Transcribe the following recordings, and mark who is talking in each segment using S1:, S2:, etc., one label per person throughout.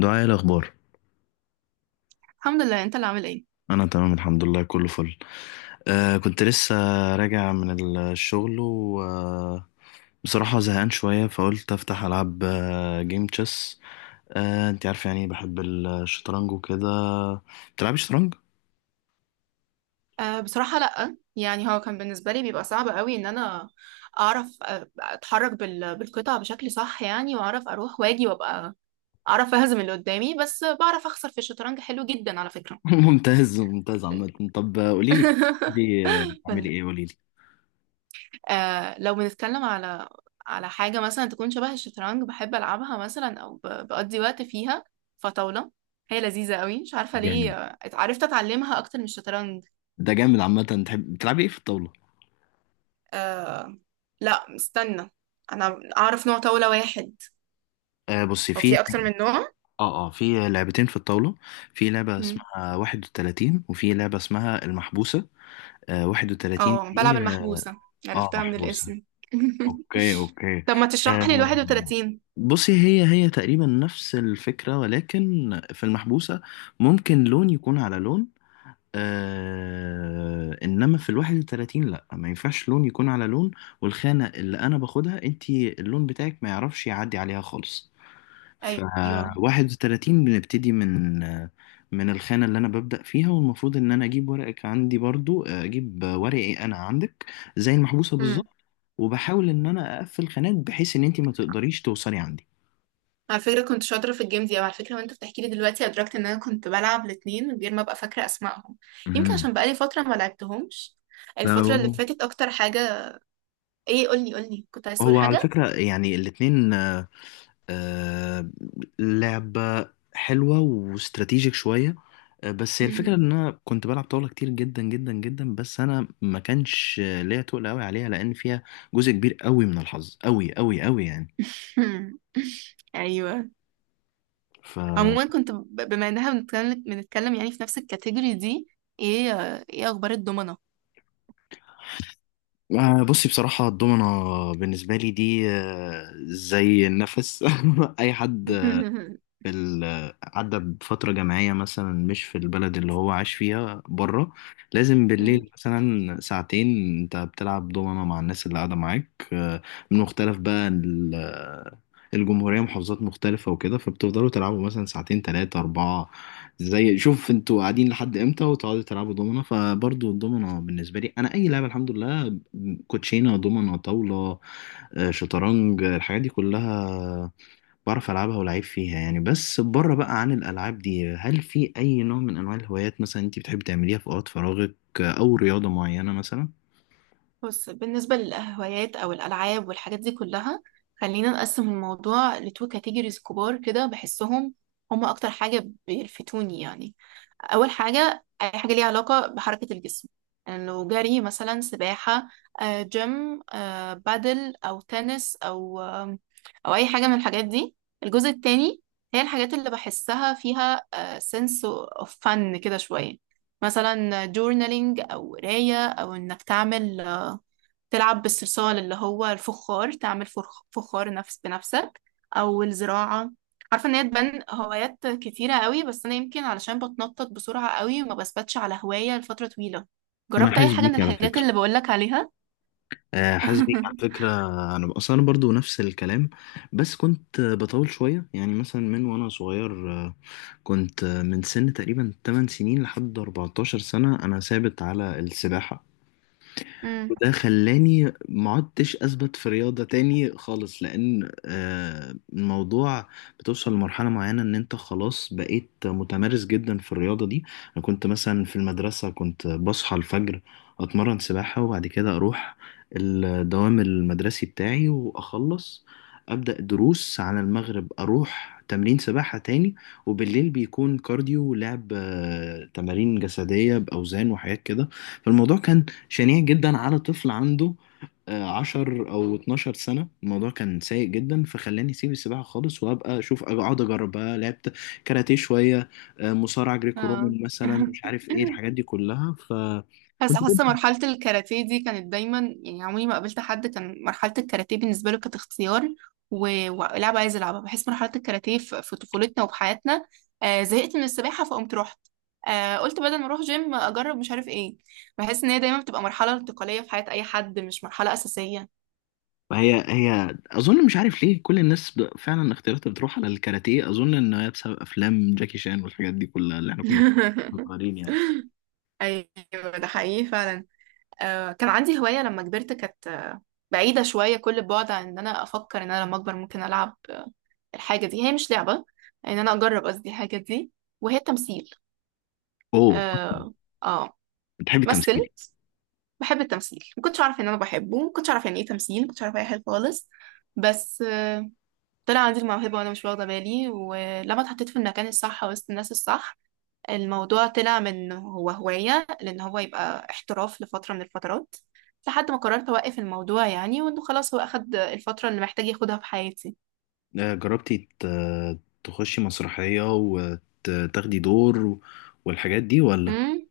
S1: دعاء، إيه الأخبار؟
S2: الحمد لله، انت اللي عامل ايه؟
S1: أنا تمام، الحمد لله، كله فل. كنت لسه راجع من الشغل، وبصراحة زهقان شوية، فقلت أفتح ألعب جيم تشيس. أنت عارف يعني بحب الشطرنج وكده. بتلعبي شطرنج؟
S2: بصراحة لأ، يعني هو كان بالنسبة لي بيبقى صعب قوي ان انا اعرف، اتحرك بالقطع بشكل صح، يعني واعرف اروح واجي وابقى اعرف اهزم اللي قدامي، بس بعرف اخسر في الشطرنج. حلو جدا على فكرة.
S1: ممتاز، ممتاز. عامة طب، قوليلي كده. دي بتعملي
S2: قولي.
S1: إيه؟ قوليلي.
S2: لو بنتكلم على حاجة مثلا تكون شبه الشطرنج بحب العبها مثلا، او بقضي وقت فيها، فطاولة هي لذيذة قوي، مش عارفة ليه.
S1: جامد.
S2: عرفت اتعلمها اكتر من الشطرنج.
S1: ده جامد. عامة، تحب بتلعبي إيه في الطاولة؟
S2: آه لا استنى، انا اعرف نوع طاولة واحد.
S1: بصي،
S2: هو
S1: في
S2: في اكتر من نوع.
S1: اه، اه، في لعبتين في الطاولة. في لعبة
S2: مم.
S1: اسمها واحد وتلاتين، وفي لعبة اسمها المحبوسة. 31
S2: اه بلعب
S1: دي، اه.
S2: المحبوسة،
S1: آه،
S2: عرفتها من
S1: محبوسة.
S2: الاسم.
S1: اوكي، اوكي.
S2: طب ما تشرح لي ال
S1: آه
S2: 31؟
S1: بصي، هي تقريبا نفس الفكرة، ولكن في المحبوسة ممكن لون يكون على لون. انما في الواحد وتلاتين لا، ما ينفعش لون يكون على لون، والخانة اللي انا باخدها انتي اللون بتاعك ما يعرفش يعدي عليها خالص. ف
S2: ايوه.
S1: 31 بنبتدي من الخانة اللي أنا ببدأ فيها، والمفروض إن أنا أجيب ورقك عندي، برضو أجيب ورقي أنا عندك، زي المحبوسة
S2: امم
S1: بالظبط. وبحاول إن أنا أقفل خانات بحيث إن أنت ما تقدريش توصلي عندي.
S2: على فكرة كنت شاطرة في الجيم دي، او على فكرة، وانت بتحكي لي دلوقتي ادركت ان انا كنت بلعب الاتنين من غير ما ابقى فاكرة اسمائهم. يمكن
S1: مهم.
S2: عشان بقالي فترة ما لعبتهمش. الفترة اللي
S1: لو
S2: فاتت اكتر حاجة. ايه، قولي قولي، كنت عايز تقول
S1: هو على
S2: حاجة.
S1: فكرة يعني الاتنين، آه، لعبة حلوة واستراتيجيك شوية. بس هي
S2: مم.
S1: الفكرة ان انا كنت بلعب طاولة كتير جدا جدا جدا، بس انا ما كانش ليا تقل قوي عليها، لان فيها جزء كبير قوي من الحظ، قوي قوي قوي يعني.
S2: ايوه.
S1: ف
S2: عموما كنت بما انها بنتكلم يعني في نفس الكاتيجوري دي، ايه اخبار الضمنة؟
S1: بصي، بصراحة الدومنة بالنسبة لي دي زي النفس. اي حد في ال... عدى بفترة جامعية، مثلا مش في البلد اللي هو عاش فيها بره، لازم بالليل مثلا ساعتين انت بتلعب دومنة مع الناس اللي قاعدة معاك، من مختلف بقى ال... آه، الجمهورية، محافظات مختلفة وكده، فبتفضلوا تلعبوا مثلا ساعتين تلاتة أربعة، زي شوف انتوا قاعدين لحد امتى، وتقعدوا تلعبوا دومنة. فبرضو الدومنة بالنسبة لي أنا أي لعبة، الحمد لله، كوتشينة، دومنة، طاولة، شطرنج، الحاجات دي كلها بعرف ألعبها ولعيب فيها يعني. بس بره بقى عن الألعاب دي، هل في أي نوع من أنواع الهوايات مثلا أنت بتحب تعمليها في أوقات فراغك، أو رياضة معينة مثلا؟
S2: بص، بالنسبة للهوايات أو الألعاب والحاجات دي كلها، خلينا نقسم الموضوع لتو كاتيجوريز كبار كده بحسهم هما أكتر حاجة بيلفتوني يعني. أول حاجة أي حاجة ليها علاقة بحركة الجسم، إنه جري مثلا، سباحة، جيم، بادل أو تنس، أو أو أي حاجة من الحاجات دي. الجزء التاني هي الحاجات اللي بحسها فيها سنس اوف فن كده شوية، مثلا جورنالينج، أو قراية، أو إنك تعمل آه، تلعب بالصلصال اللي هو الفخار، تعمل فخار نفس بنفسك، او الزراعة. عارفة ان هي تبان هوايات كتيرة قوي، بس انا يمكن علشان بتنطط بسرعة قوي وما بثبتش على هواية لفترة طويلة.
S1: انا
S2: جربت اي
S1: حاسس
S2: حاجة من
S1: بيك على
S2: الحاجات
S1: فكره.
S2: اللي بقولك عليها؟
S1: حاسس بيك على فكرة. أنا أصلا، أنا برضو نفس الكلام، بس كنت بطول شوية يعني. مثلا من وأنا صغير، كنت من سن تقريبا 8 سنين لحد 14 سنة أنا ثابت على السباحة.
S2: امم.
S1: وده خلاني ما عدتش اثبت في رياضة تاني خالص، لان الموضوع بتوصل لمرحلة معينة ان انت خلاص بقيت متمرس جدا في الرياضة دي. انا كنت مثلا في المدرسة كنت بصحى الفجر، اتمرن سباحة، وبعد كده اروح الدوام المدرسي بتاعي واخلص، ابدا دروس، على المغرب اروح تمرين سباحة تاني، وبالليل بيكون كارديو ولعب تمارين جسدية باوزان وحاجات كده. فالموضوع كان شنيع جدا على طفل عنده 10 أو 12 سنة. الموضوع كان سيء جدا، فخلاني أسيب السباحة خالص، وأبقى أشوف أقعد أجرب بقى. لعبت كاراتيه شوية، مصارعة جريكو
S2: اه.
S1: رومان مثلا، مش عارف إيه الحاجات دي كلها،
S2: بس
S1: فكنت
S2: حاسه
S1: جدا.
S2: مرحله الكاراتيه دي كانت دايما، يعني عمري ما قابلت حد كان مرحله الكاراتيه بالنسبه له كانت اختيار ولعبه عايز العبها. بحس مرحله الكاراتيه في طفولتنا وفي حياتنا. زهقت من السباحه فقمت رحت، قلت بدل ما اروح جيم اجرب مش عارف ايه. بحس ان هي دايما بتبقى مرحله انتقاليه في حياه اي حد، مش مرحله اساسيه.
S1: هي أظن، مش عارف ليه كل الناس فعلا اختياراتها بتروح على الكاراتيه، أظن إن هي بسبب أفلام جاكي شان والحاجات دي كلها اللي إحنا كنا صغيرين يعني.
S2: ايوه ده حقيقي فعلا. كان عندي هوايه لما كبرت، كانت بعيده شويه كل البعد عن ان انا افكر ان انا لما اكبر ممكن العب الحاجة دي. هي مش لعبة، ان انا اجرب قصدي الحاجة دي وهي تمثيل.
S1: أوه،
S2: اه. اه.
S1: بتحبي
S2: مثل.
S1: التمثيل؟
S2: بحب التمثيل. ما كنتش اعرف ان انا بحبه، ما كنتش اعرف يعني ايه تمثيل، ما كنتش اعرف اي حاجة خالص. بس طلع عندي الموهبة وانا مش واخدة بالي، ولما اتحطيت في المكان الصح وسط الناس الصح، الموضوع طلع من هو هواية لان هو يبقى احتراف لفترة من الفترات، لحد ما قررت اوقف الموضوع يعني، وانه خلاص هو اخد الفترة اللي محتاج ياخدها في حياتي.
S1: جربتي تخشي مسرحية وتاخدي دور والحاجات دي، ولا؟
S2: امم.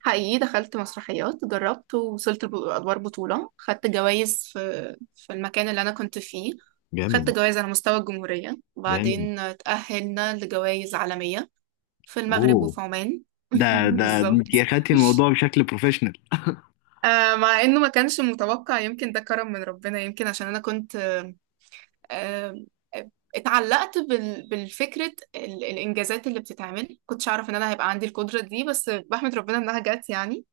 S2: حقيقي دخلت مسرحيات، جربت ووصلت لأدوار بطولة، خدت جوائز في المكان اللي أنا كنت فيه. خدت
S1: جامد.
S2: جوائز على مستوى الجمهورية،
S1: جامد.
S2: وبعدين تأهلنا لجوائز عالمية في المغرب
S1: اوه،
S2: وفي عمان.
S1: ده ده انت
S2: بالظبط.
S1: اخدتي الموضوع بشكل بروفيشنال.
S2: مع إنه ما كانش متوقع، يمكن ده كرم من ربنا، يمكن عشان أنا كنت آه آه، اتعلقت بالفكرة، الإنجازات اللي بتتعمل كنتش أعرف إن أنا هيبقى عندي القدرة دي، بس بحمد ربنا إنها جت يعني.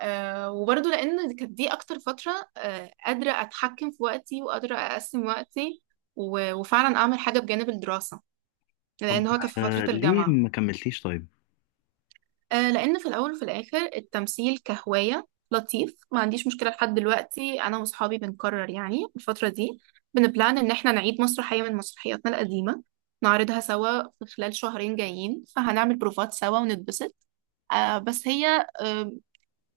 S2: وبرضه لأن كانت دي أكتر فترة قادرة أتحكم في وقتي وقادرة أقسم وقتي، وفعلا أعمل حاجة بجانب الدراسة،
S1: طب،
S2: لأن هو كان في فترة
S1: ليه
S2: الجامعة.
S1: ما كملتيش طيب؟
S2: لأن في الأول وفي الآخر التمثيل كهواية لطيف، ما عنديش مشكلة. لحد دلوقتي أنا وأصحابي بنكرر يعني الفترة دي، بنبلان إن إحنا نعيد مسرحية من مسرحياتنا القديمة، نعرضها سوا في خلال شهرين جايين، فهنعمل بروفات سوا ونتبسط. بس هي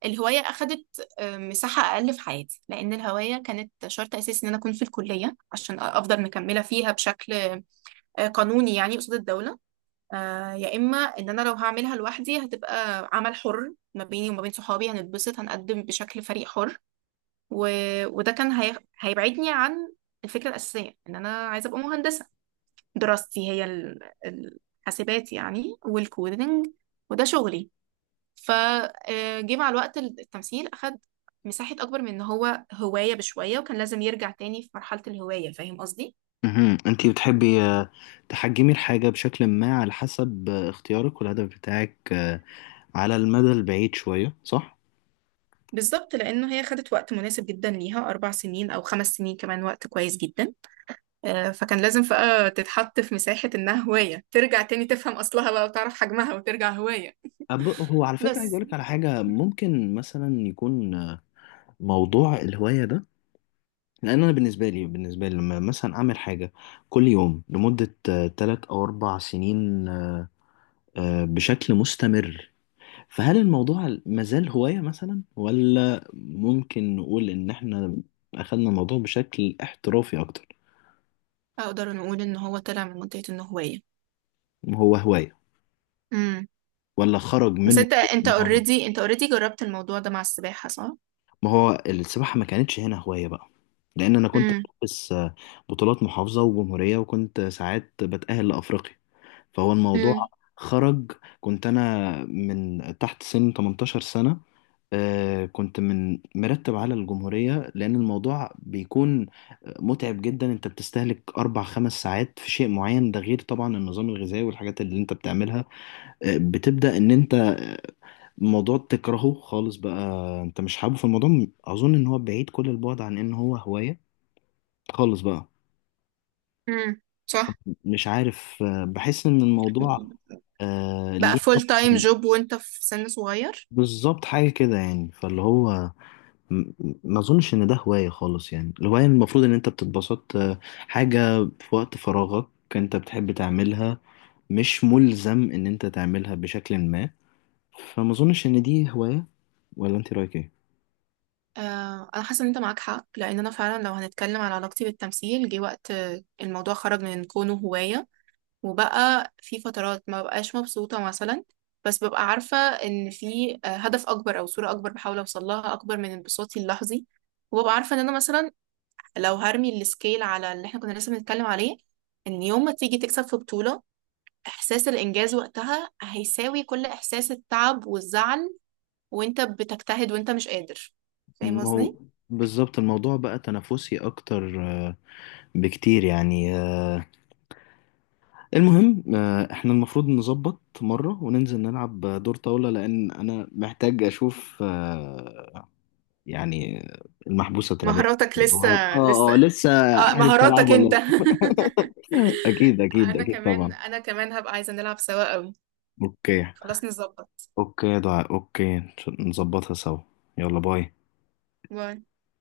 S2: الهواية أخدت مساحة أقل في حياتي، لأن الهواية كانت شرط أساسي إن أنا أكون في الكلية عشان أفضل مكملة فيها بشكل قانوني يعني قصاد الدولة، يا إما إن أنا لو هعملها لوحدي هتبقى عمل حر ما بيني وما بين صحابي هنتبسط هنقدم بشكل فريق حر، و... وده كان هيبعدني عن الفكرة الأساسية إن أنا عايزة أبقى مهندسة. دراستي هي الحاسبات يعني والكودينج، وده شغلي. فجه مع الوقت التمثيل أخد مساحة أكبر من إن هو هواية بشوية، وكان لازم يرجع تاني في مرحلة الهواية. فاهم قصدي؟
S1: مهم. انت بتحبي تحجمي الحاجة بشكل ما على حسب اختيارك والهدف بتاعك، على المدى البعيد شوية، صح؟
S2: بالظبط، لأنه هي خدت وقت مناسب جدا ليها، 4 سنين أو 5 سنين كمان وقت كويس جدا. فكان لازم بقى تتحط في مساحة إنها هواية، ترجع تاني تفهم أصلها بقى وتعرف حجمها وترجع هواية.
S1: هو على فكرة عايز
S2: بس
S1: أقولك على حاجة، ممكن مثلا يكون موضوع الهواية ده، لان انا بالنسبه لي لما مثلا اعمل حاجه كل يوم لمده 3 او 4 سنين ، بشكل مستمر، فهل الموضوع مازال هوايه مثلا، ولا ممكن نقول ان احنا اخذنا الموضوع بشكل احترافي اكتر؟
S2: أقدر نقول إن هو طلع من منطقة إنه هواية.
S1: هو هوايه،
S2: امم.
S1: ولا خرج
S2: بس
S1: من؟
S2: أنت أنت
S1: ما هو
S2: أوريدي أنت أوريدي جربت الموضوع ده مع السباحة، صح؟
S1: ما هو السباحه ما كانتش هنا هوايه بقى، لان انا كنت
S2: امم.
S1: بس بطولات محافظه وجمهوريه، وكنت ساعات بتاهل لافريقيا، فهو الموضوع
S2: امم.
S1: خرج. كنت انا من تحت سن 18 سنة، كنت من مرتب على الجمهورية، لأن الموضوع بيكون متعب جدا. أنت بتستهلك 4 5 ساعات في شيء معين، ده غير طبعا النظام الغذائي والحاجات اللي أنت بتعملها. بتبدأ إن أنت الموضوع تكرهه خالص بقى، أنت مش حابه في الموضوع. أظن إن هو بعيد كل البعد عن إن هو هواية خالص بقى.
S2: امم. صح.
S1: مش عارف بحس إن الموضوع،
S2: بقى
S1: ليه؟
S2: فول تايم جوب وانت في سن صغير.
S1: بالظبط، حاجة كده يعني، فاللي هو م- ما اظنش ان ده هواية خالص يعني. الهواية المفروض ان انت بتتبسط، حاجة في وقت فراغك، انت بتحب تعملها، مش ملزم ان انت تعملها بشكل ما، فما اظنش ان دي هواية. ولا انت رايك ايه؟
S2: انا حاسه ان انت معاك حق، لان انا فعلا لو هنتكلم على علاقتي بالتمثيل جه وقت الموضوع خرج من كونه هوايه، وبقى في فترات ما بقاش مبسوطه مثلا. بس ببقى عارفه ان في هدف اكبر او صوره اكبر بحاول اوصل لها اكبر من انبساطي اللحظي. وببقى عارفه ان انا مثلا لو هرمي السكيل على اللي احنا كنا لسه بنتكلم عليه، ان يوم ما تيجي تكسب في بطوله، احساس الانجاز وقتها هيساوي كل احساس التعب والزعل، وانت بتجتهد وانت مش قادر. فاهم
S1: ما هو
S2: قصدي؟
S1: بالظبط. الموضوع بقى تنافسي اكتر بكتير يعني. المهم احنا المفروض نظبط مرة وننزل نلعب دور طاولة، لان انا محتاج اشوف يعني، المحبوسة الترابية.
S2: مهاراتك لسه
S1: اه،
S2: لسه.
S1: اه، لسه. عارف ألعب
S2: مهاراتك
S1: ولا
S2: انت.
S1: لأ؟ أكيد، أكيد،
S2: انا
S1: أكيد،
S2: كمان
S1: طبعا.
S2: انا كمان هبقى عايزة نلعب سوا قوي.
S1: أوكي،
S2: خلاص نظبط.
S1: أوكي. ضاع. أوكي، نظبطها سوا. يلا، باي.
S2: باي.